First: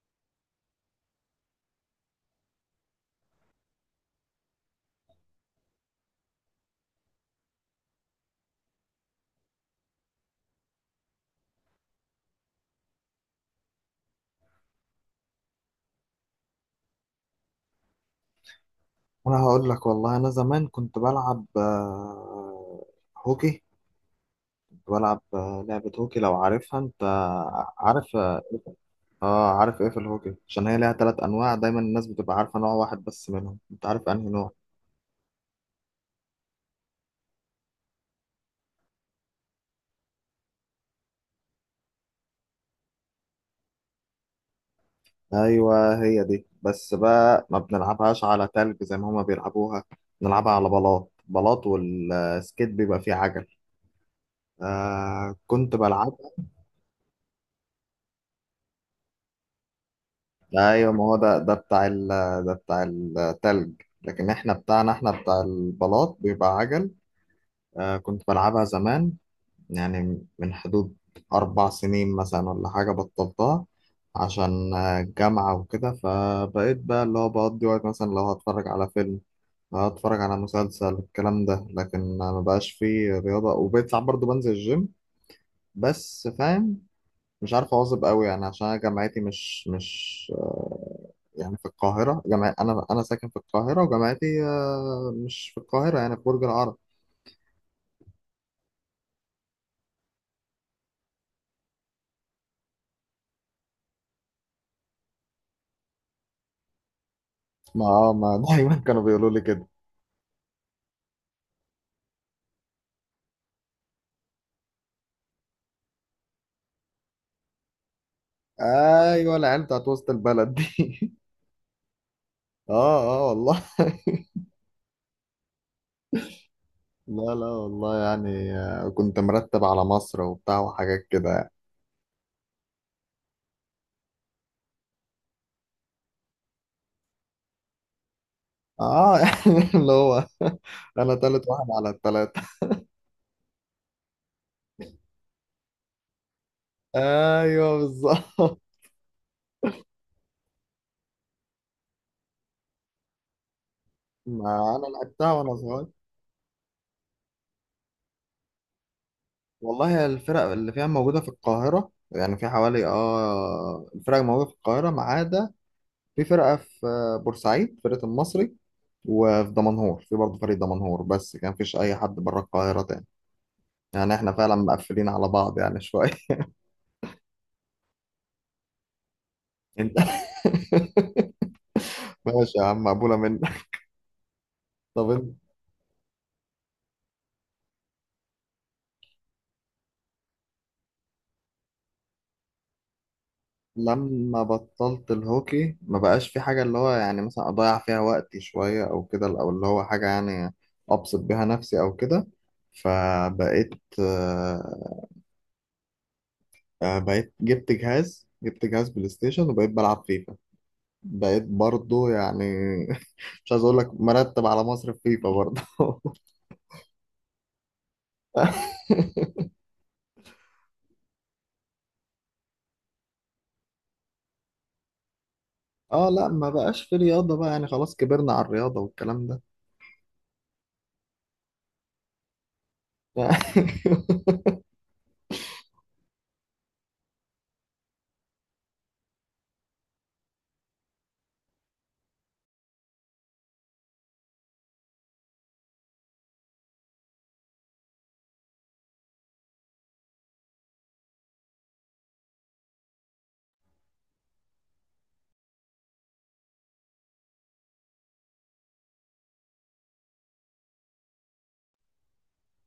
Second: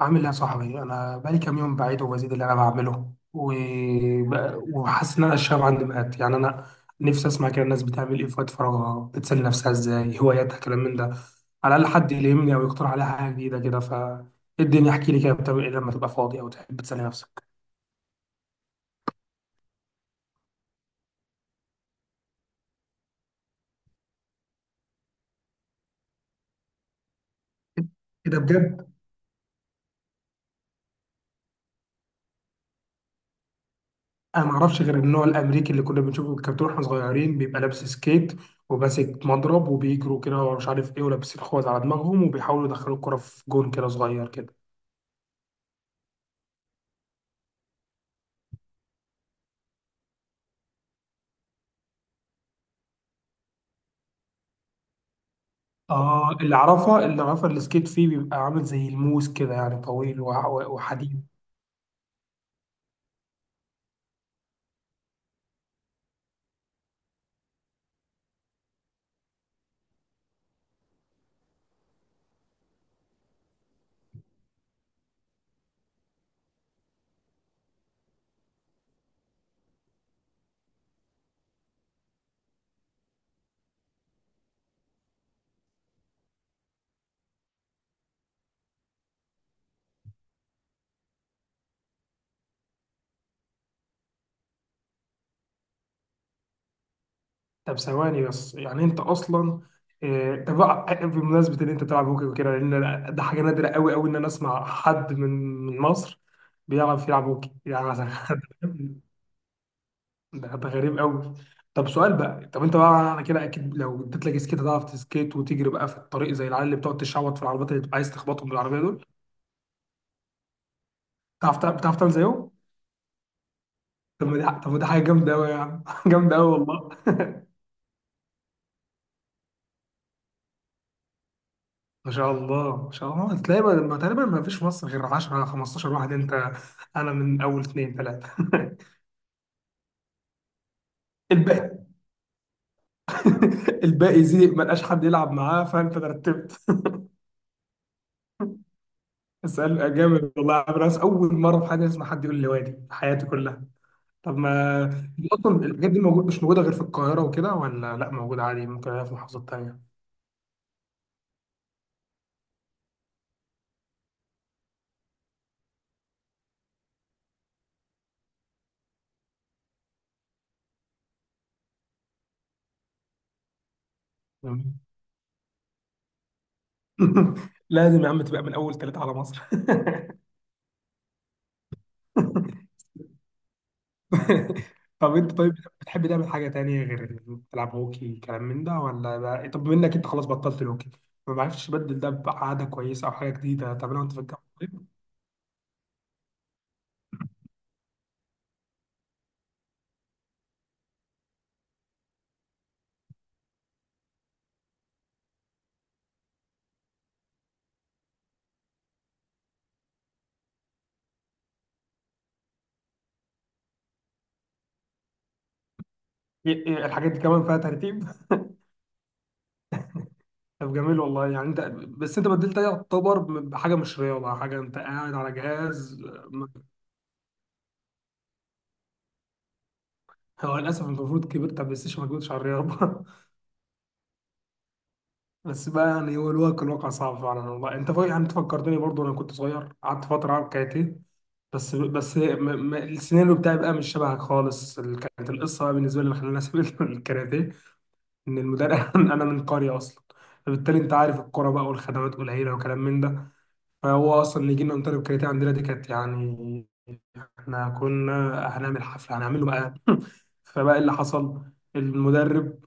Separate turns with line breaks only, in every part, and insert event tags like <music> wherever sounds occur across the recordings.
عامل ايه يا صاحبي؟ انا بقالي كام يوم بعيد وبزيد اللي انا بعمله وحاسس ان انا الشغف عندي مات. يعني انا نفسي اسمع كده الناس بتعمل ايه في وقت فراغها، بتسلي نفسها ازاي، هواياتها، كلام من ده. على الاقل حد يلهمني او يقترح عليها حاجه جديده كده. ف إيه الدنيا؟ احكي لي كده بتعمل ايه لما تبقى فاضي او تحب تسلي نفسك؟
انا هقول لك والله. انا زمان كنت بلعب هوكي. كنت بلعب لعبة هوكي لو عارفها. انت عارف
كده
اه.
بجد؟
عارف ايه في الهوكي؟ عشان هي ليها 3 انواع، دايما الناس بتبقى عارفة نوع واحد بس منهم. انت عارف انهي
انا
نوع؟
ما اعرفش غير النوع الامريكي اللي كنا بنشوفه في الكرتون واحنا صغيرين، بيبقى لابس سكيت وماسك مضرب وبيجروا كده ومش عارف ايه، ولابسين خوذ على دماغهم وبيحاولوا يدخلوا الكرة في جون كده صغير كده.
ايوه، هي دي، بس بقى ما بنلعبهاش على تلج زي ما هما بيلعبوها. بنلعبها على بلاط بلاط، والسكيت بيبقى فيه عجل. آه كنت بلعب.
اه، اللي اعرفها اللي اعرفها السكيت فيه بيبقى عامل زي الموس كده، يعني طويل
ايوه، ما هو
وحديد.
ده بتاع ال ده بتاع التلج، لكن احنا بتاعنا، احنا بتاع البلاط بيبقى عجل. آه كنت بلعبها زمان، يعني من حدود 4 سنين مثلا ولا حاجه بطلتها عشان الجامعه وكده. فبقيت بقى اللي هو بقضي وقت، مثلا لو هتفرج على فيلم، لو هتفرج على مسلسل، الكلام ده. لكن ما بقاش فيه رياضه، وبقيت ساعات برضه بنزل الجيم بس، فاهم؟ مش عارف اواظب قوي يعني، عشان انا جامعتي مش يعني في القاهره. جامع انا ساكن في القاهره، وجامعتي مش في القاهره، يعني في برج العرب.
طب ثواني بس، يعني انت اصلا طب بمناسبه ان انت تلعب هوكي وكده، لان ده حاجه نادره قوي قوي ان انا اسمع حد من من مصر بيعرف يلعب هوكي،
ما
يعني
آه، ما <laughs> دايما كانوا
<laughs>
بيقولوا لي كده.
ده ده غريب قوي. طب سؤال بقى، طب انت بقى انا كده اكيد لو اديت لك سكيت هتعرف تسكيت وتجري بقى في الطريق زي العيال اللي بتقعد تشعوط في العربيات اللي بتبقى عايز تخبطهم بالعربيه دول؟
ايوه، العيال بتاعت وسط البلد دي <laughs>
بتعرف بتعرف تعمل زيهم؟
اه اه والله
طب
<laughs>
ما دي طب ما دي حاجه جامده قوي يا عم <laughs> جامده قوي والله.
لا لا والله، يعني كنت مرتب على مصر وبتاع وحاجات كده يعني.
ما شاء الله ما شاء الله، تلاقي تقريبا ما فيش في مصر غير 10 15 واحد. انت انا من اول اثنين ثلاثه
اه <laughs> يعني اللي هو انا
<laughs>
تالت واحد
الباقي
على التلاتة.
<laughs> الباقي زي ما لقاش حد يلعب معاه فانت ترتبت <laughs>
<laughs> ايوه بالظبط.
اسال جامد والله يا عم، ناس اول مره في حياتي اسمع حد يقول لي، وادي في حياتي كلها. طب
ما
ما
انا
دي
لعبتها وانا
اصلا
صغير.
الحاجات دي موجود مش موجوده غير في القاهره وكده، ولا لا موجوده عادي ممكن الاقيها في محافظات تانيه؟
والله الفرق اللي فيها موجودة في القاهرة، يعني في حوالي اه الفرق موجودة في القاهرة ما عدا في فرقة في بورسعيد، فرقة المصري، وفي دمنهور في برضه فريق دمنهور. بس كان مفيش أي حد بره القاهرة تاني. يعني احنا فعلا
<laughs>
مقفلين على بعض يعني شوية.
لازم يا عم تبقى من اول ثلاثه على مصر
<laughs> انت <laughs>
<laughs>
ماشي يا عم، مقبولة منك.
<laughs>
طب
طب انت
انت.
طيب، بتحب تعمل حاجة تانية غير تلعب هوكي كلام من ده، ولا ده طب منك انت خلاص بطلت الهوكي؟ ما بعرفش، تبدل ده بعادة كويسة او حاجة جديدة تعملها وانت في
لما
الجامعة طيب؟
بطلت الهوكي ما بقاش في حاجة، اللي هو يعني مثلا أضيع فيها وقتي شوية أو كده، أو اللي هو حاجة يعني أبسط بيها نفسي أو كده. فبقيت آه، بقيت جبت جهاز، جبت جهاز بلاي ستيشن، وبقيت بلعب فيفا. بقيت برضو يعني <laughs> مش عايز أقول لك مرتب على مصر في فيفا برضو. <laughs>
ايه الحاجات دي كمان فيها ترتيب؟ طب جميل والله، يعني انت، بس انت بدلت ده يعتبر بحاجة مش رياضة، حاجة انت قاعد على جهاز.
اه لا،
ما-
ما بقاش في رياضة بقى، يعني خلاص كبرنا على الرياضة والكلام ده.
هو للاسف انت المفروض كبرت على البلاي ستيشن، ما كنتش على الرياضة <laughs>
<laughs>
بس بقى يعني هو الواقع الواقع صعب فعلا والله. انت يعني انت فكرتني برضه، انا كنت صغير قعدت فترة العب كاراتيه، بس السيناريو بتاعي بقى مش شبهك خالص. كانت القصه بقى بالنسبه لي اللي خلاني اسيب <laughs> الكاراتيه ان المدرب <laughs> انا من قريه اصلا، فبالتالي انت عارف الكوره بقى والخدمات قليله وكلام من ده، فهو اصلا اللي يجي لنا مدرب كاراتيه عندنا دي كانت يعني، احنا كنا هنعمل حفله هنعمله بقى <laughs> فبقى اللي حصل المدرب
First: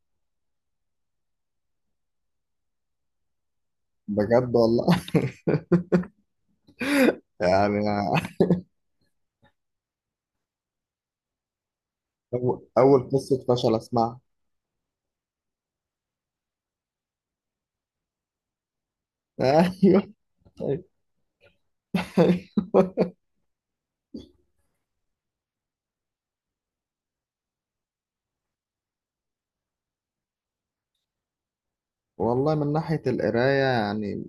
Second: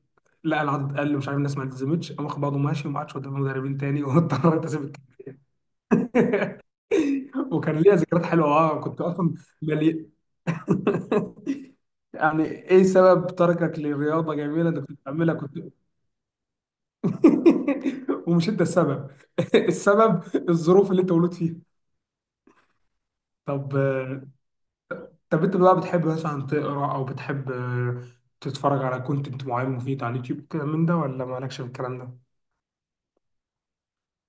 لقى العدد قل، مش عارف الناس ما التزمتش، قام واخد بعضه ماشي وما عادش قدام مدربين تاني <laughs>
بجد
واضطريت
والله،
اسيب الك- <laughs> وكان
يعني
ليا ذكريات حلوه، اه كنت اصلا مليان <laughs> يعني
أول
ايه
أول
سبب
قصة فشل
تركك
أسمعها.
لرياضة جميلة انت كنت بتعملها كنت <laughs> ومش انت السبب
<laughs>
<laughs>
أيوه
السبب الظروف اللي انت مولود فيها.
أيوه.
طب، طب انت بقى بتحب مثلا تقرا او بتحب تتفرج على كونتنت معين مفيد على اليوتيوب كده من ده، ولا مالكش في الكلام ده؟
والله من ناحية القراية يعني،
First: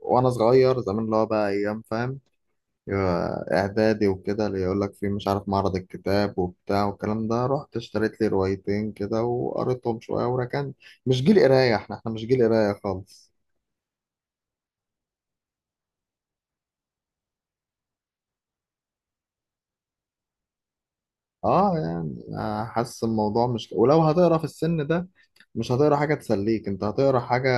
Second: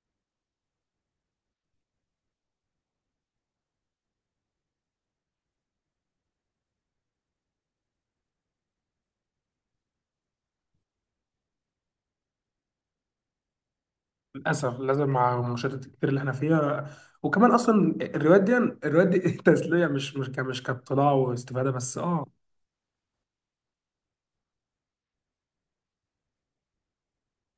وأنا صغير زمان اللي هو بقى أيام، فاهم، إعدادي وكده، اللي يقول لك في مش عارف معرض الكتاب وبتاع والكلام ده، رحت اشتريت لي روايتين كده وقريتهم شوية وركنت. مش جيل قراية، احنا مش جيل قراية خالص.
للاسف لازم مع المشاهدات الكتير اللي احنا فيها. وكمان اصلا الروايات دي الروايات دي <laughs> تسلية، مش كاطلاع واستفادة
اه
بس،
يعني
اه.
حاسس الموضوع مش، ولو هتقرا في السن ده مش هتقرا حاجة تسليك، انت هتقرا حاجة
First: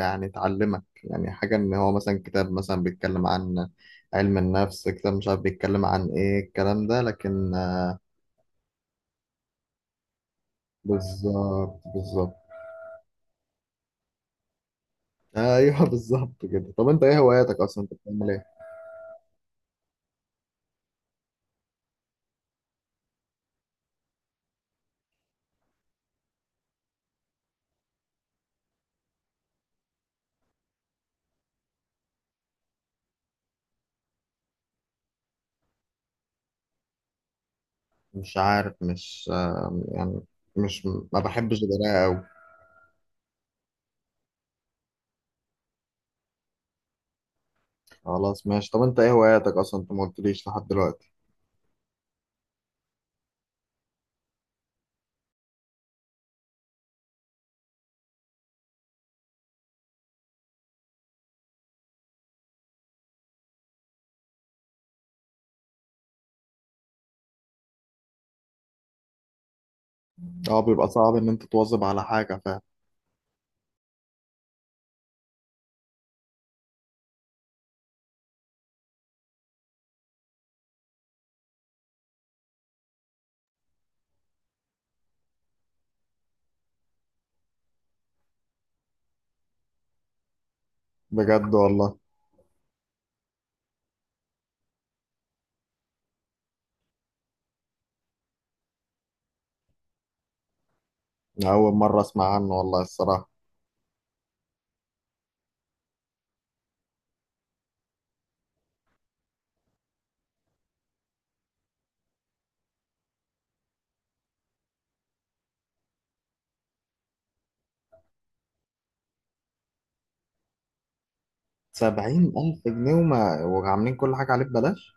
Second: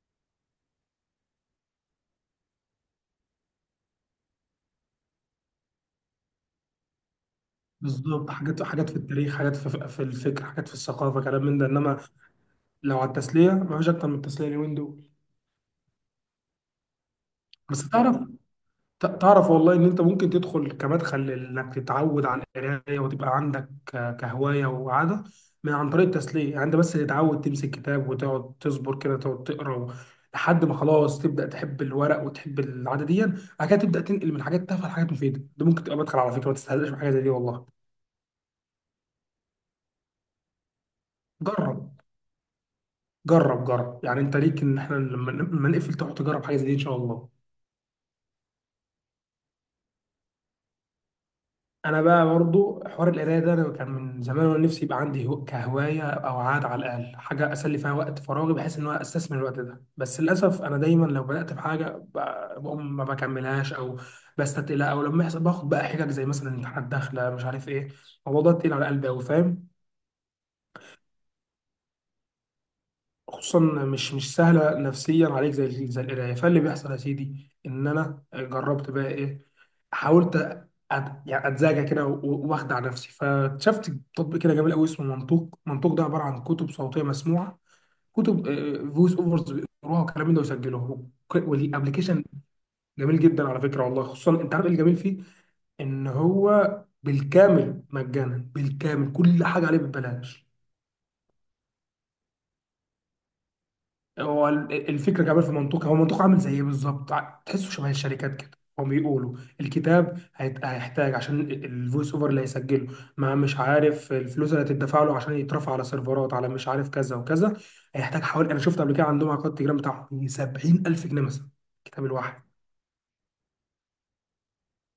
يعني تعلمك، يعني حاجة ان هو مثلا كتاب مثلا بيتكلم عن علم النفس، كتاب مش عارف بيتكلم عن ايه الكلام ده، لكن
بالظبط، حاجات حاجات في التاريخ، حاجات في, في الفكر، حاجات في الثقافه، كلام من ده.
بالظبط
انما
بالظبط.
لو على التسليه، ما فيش اكتر من التسليه اليومين دول.
ايوه <laughs> بالظبط كده. طب انت ايه هواياتك اصلا؟
بس
انت
تعرف،
بتعمل ايه؟
تعرف والله ان انت ممكن تدخل كمدخل انك تتعود على القرايه وتبقى عندك كهوايه وعاده من عن طريق التسليه. يعني انت بس تتعود تمسك كتاب وتقعد تصبر كده، تقعد تقرا لحد ما خلاص تبدا تحب الورق وتحب العاده دي. بعد كده تبدا تنقل من حاجات تافهه لحاجات مفيده. ده ممكن تبقى مدخل على فكره، ما تستهزئش بحاجه زي دي والله.
مش عارف، مش يعني مش، ما بحبش
جرب،
القراءة قوي.
جرب جرب، يعني انت ليك ان احنا لما نقفل تروح تجرب حاجه زي دي ان شاء الله.
خلاص ماشي. طب انت ايه هواياتك اصلا؟ انت ما قلتليش لحد دلوقتي.
انا بقى برضو حوار القرايه ده انا كان من زمان وانا نفسي يبقى عندي كهوايه او عاده، على الاقل حاجه اسلي فيها وقت فراغي بحيث ان انا استثمر الوقت ده. بس للاسف انا دايما لو بدات بحاجه، بقوم ما بكملهاش او بستتقلها، او لما يحصل باخد بقى حجج زي مثلا امتحانات داخله مش عارف ايه، الموضوع ده تقيل على قلبي قوي فاهم.
اه بيبقى صعب ان انت تواظب على حاجة فعلا.
خصوصا مش مش سهله نفسيا عليك زي زي القرايه. فاللي بيحصل يا سيدي ان انا جربت بقى ايه، حاولت يعني اتزاجى كده واخدع نفسي، فاكتشفت تطبيق كده جميل قوي اسمه منطوق. منطوق ده عباره عن كتب صوتيه مسموعه، كتب فويس اوفرز بيقروها والكلام ده ويسجلوها
بجد والله.
والابلكيشن جميل جدا على فكره والله. خصوصا انت عارف ايه الجميل فيه؟ ان هو بالكامل مجانا، بالكامل كل حاجه عليه ببلاش.
أنا أول مرة أسمع عنه والله الصراحة.
هو الفكره كمان في منطقه، هو منطقه عامل زي ايه بالظبط، تحسه شبه الشركات كده. هم بيقولوا الكتاب هيحتاج عشان الفويس اوفر اللي هيسجله، ما مش عارف الفلوس اللي هتدفع له عشان يترفع على سيرفرات على مش عارف كذا وكذا، هيحتاج حوالي، انا شفت قبل كده عندهم على قناه التليجرام بتاعهم 70000 جنيه مثلا الكتاب
سبعين
الواحد.
ألف جنيه وما وعاملين كل حاجة عليه ببلاش؟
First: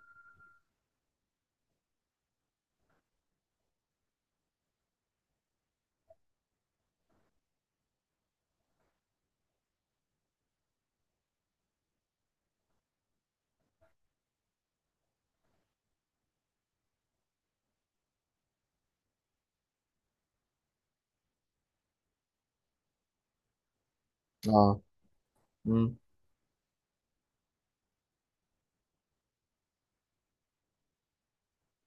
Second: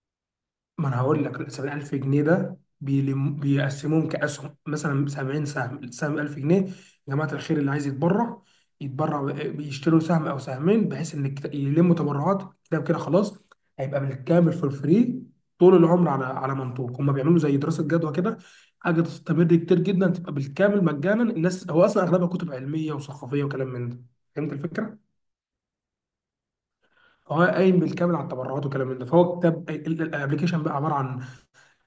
ما انا هقول لك 70000 جنيه ده بيقسموهم كاسهم مثلا 70 سهم، السهم 1000 جنيه. يا جماعه الخير اللي عايز يتبرع يتبرع بيشتروا سهم او سهمين بحيث ان يلموا تبرعات كده وكده خلاص، هيبقى بالكامل في الفري طول العمر على على منطوق. هم بيعملوا زي دراسه جدوى كده، حاجه تستمر كتير جدا تبقى بالكامل مجانا الناس. هو اصلا اغلبها كتب علميه وثقافيه وكلام من ده. فهمت
اه.
الفكره؟
مم.
هو قايم بالكامل على التبرعات وكلام من ده. فهو كتاب الابلكيشن بقى عباره عن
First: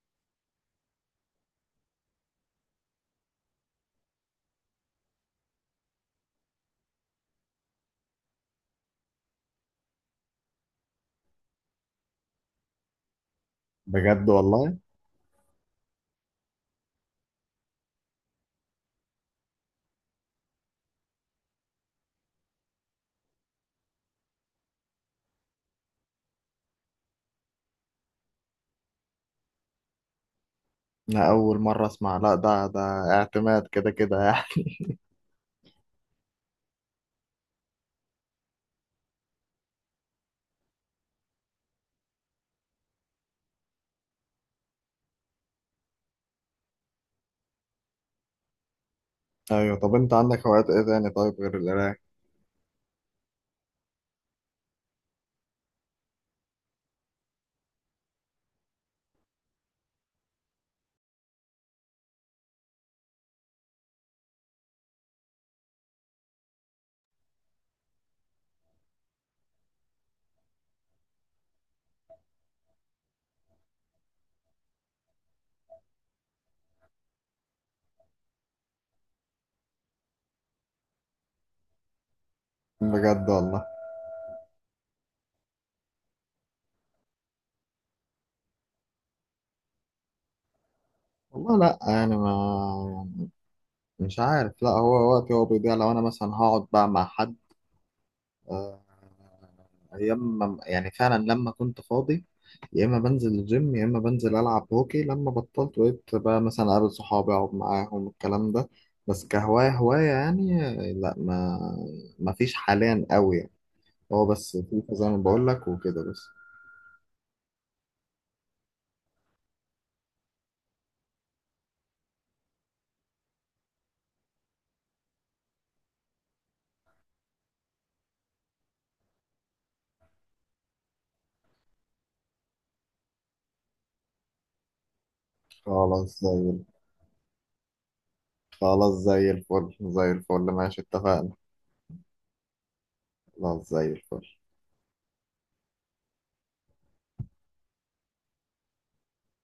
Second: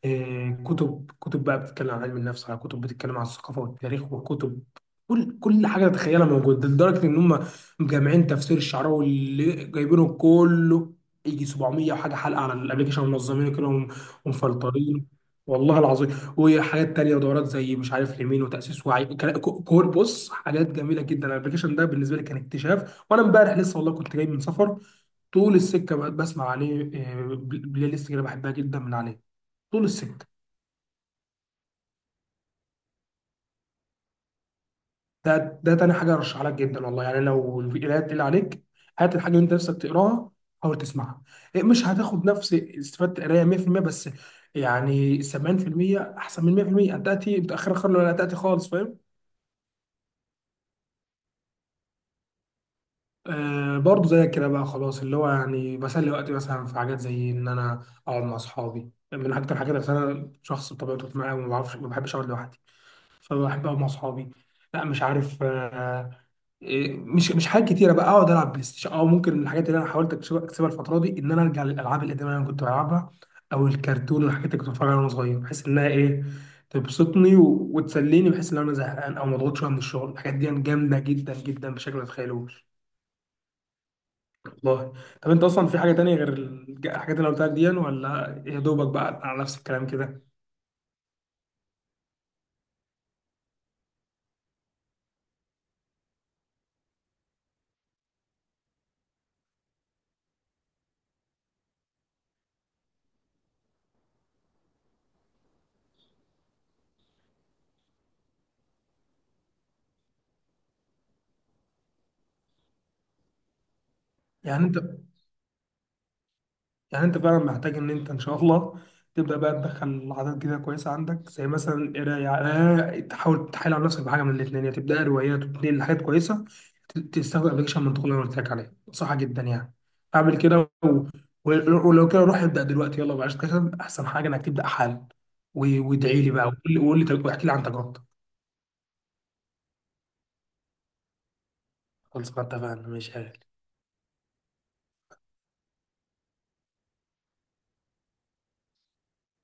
كتب بقى بتتكلم عن علم النفس، على كتب بتتكلم عن الثقافه والتاريخ، وكتب كل حاجه تتخيلها موجوده. لدرجه ان هم مجمعين تفسير الشعراوي اللي جايبينه كله، يجي 700 وحاجه حلقه على الابلكيشن، منظمينه كده
بجد والله؟
ومفلترينه. والله العظيم. وحاجات تانية ودورات زي مش عارف اليمين وتأسيس وعي كل بص حاجات جميلة جدا. الابلكيشن ده بالنسبة لي كان اكتشاف، وانا امبارح لسه والله كنت جاي من سفر، طول السكة بقى بسمع عليه بلاي ليست كده بحبها جدا من عليه طول السكه.
أنا أول مرة أسمع. لا ده ده اعتماد كده كده يعني.
ده ده تاني حاجه ارشح لك جدا والله. يعني لو القرايه تقيل عليك، هات الحاجه اللي انت نفسك تقراها حاول تسمعها. مش هتاخد نفس استفاده القرايه 100%، بس يعني 70% احسن من 100%، انت تاتي متاخر خالص ولا تاتي خالص فاهم.
<laughs> أيوة. طب أنت عندك هوايات إيه تاني طيب غير القراية؟
آه برضه زي كده بقى خلاص، اللي هو يعني بسلي وقتي مثلا في حاجات زي ان انا اقعد مع اصحابي، من اكتر الحاجات عشان انا شخص بطبيعته اجتماعي وما بعرفش ما بحبش اقعد لوحدي، فبحب اقعد مع اصحابي. لا مش عارف، آه، إيه، مش مش حاجات كتيره بقى، اقعد العب بلاي ستيشن، او ممكن من الحاجات اللي انا حاولت اكسبها اكسبها الفتره دي ان انا ارجع للالعاب القديمه اللي انا كنت بلعبها او الكرتون والحاجات اللي كنت بتفرج عليها وانا صغير، بحيث انها ايه، تبسطني وتسليني، بحيث ان انا زهقان او مضغوط شويه من الشغل. الحاجات دي جامده جدا جدا بشكل ما تتخيلوش
بجد والله.
والله. طب انت اصلا في حاجه تانية غير الحاجات اللي أنا قلتها لك دي، ولا يا دوبك بقى على نفس الكلام كده؟
والله لأ يعني ما مش عارف. لأ، هو وقتي بيضيع لو أنا مثلا هقعد بقى مع حد. آه، ايام ما، يعني فعلا لما كنت فاضي، يا اما بنزل الجيم يا اما بنزل العب هوكي. لما بطلت بقيت بقى مثلا اقابل صحابي، اقعد معاهم، الكلام ده. بس كهواية هواية يعني لا، ما فيش حاليا قوي يعني. هو بس
يعني انت،
فيفا زي ما بقول لك وكده بس.
يعني انت فعلا محتاج ان انت ان شاء الله تبدا بقى تدخل عادات جديده كويسه عندك، زي مثلا القرايه. تحاول تحايل على نفسك بحاجه من الاثنين، يا تبدا روايات وتنقل لحاجات كويسه، تستخدم ابلكيشن منطقي اللي انا قلت لك عليه، صح جدا يعني. اعمل كده و... ولو كده روح ابدا دلوقتي، يلا بلاش كسل، احسن حاجه انك تبدا حالا.
خلاص
وادعي لي بقى
زي
وقول لي واحكي لي عن تجربتك.
خلاص زي الفل، زي الفل ماشي اتفقنا.
خلاص ما اتفقنا، ماشي يا غالي.
خلاص زي الفل.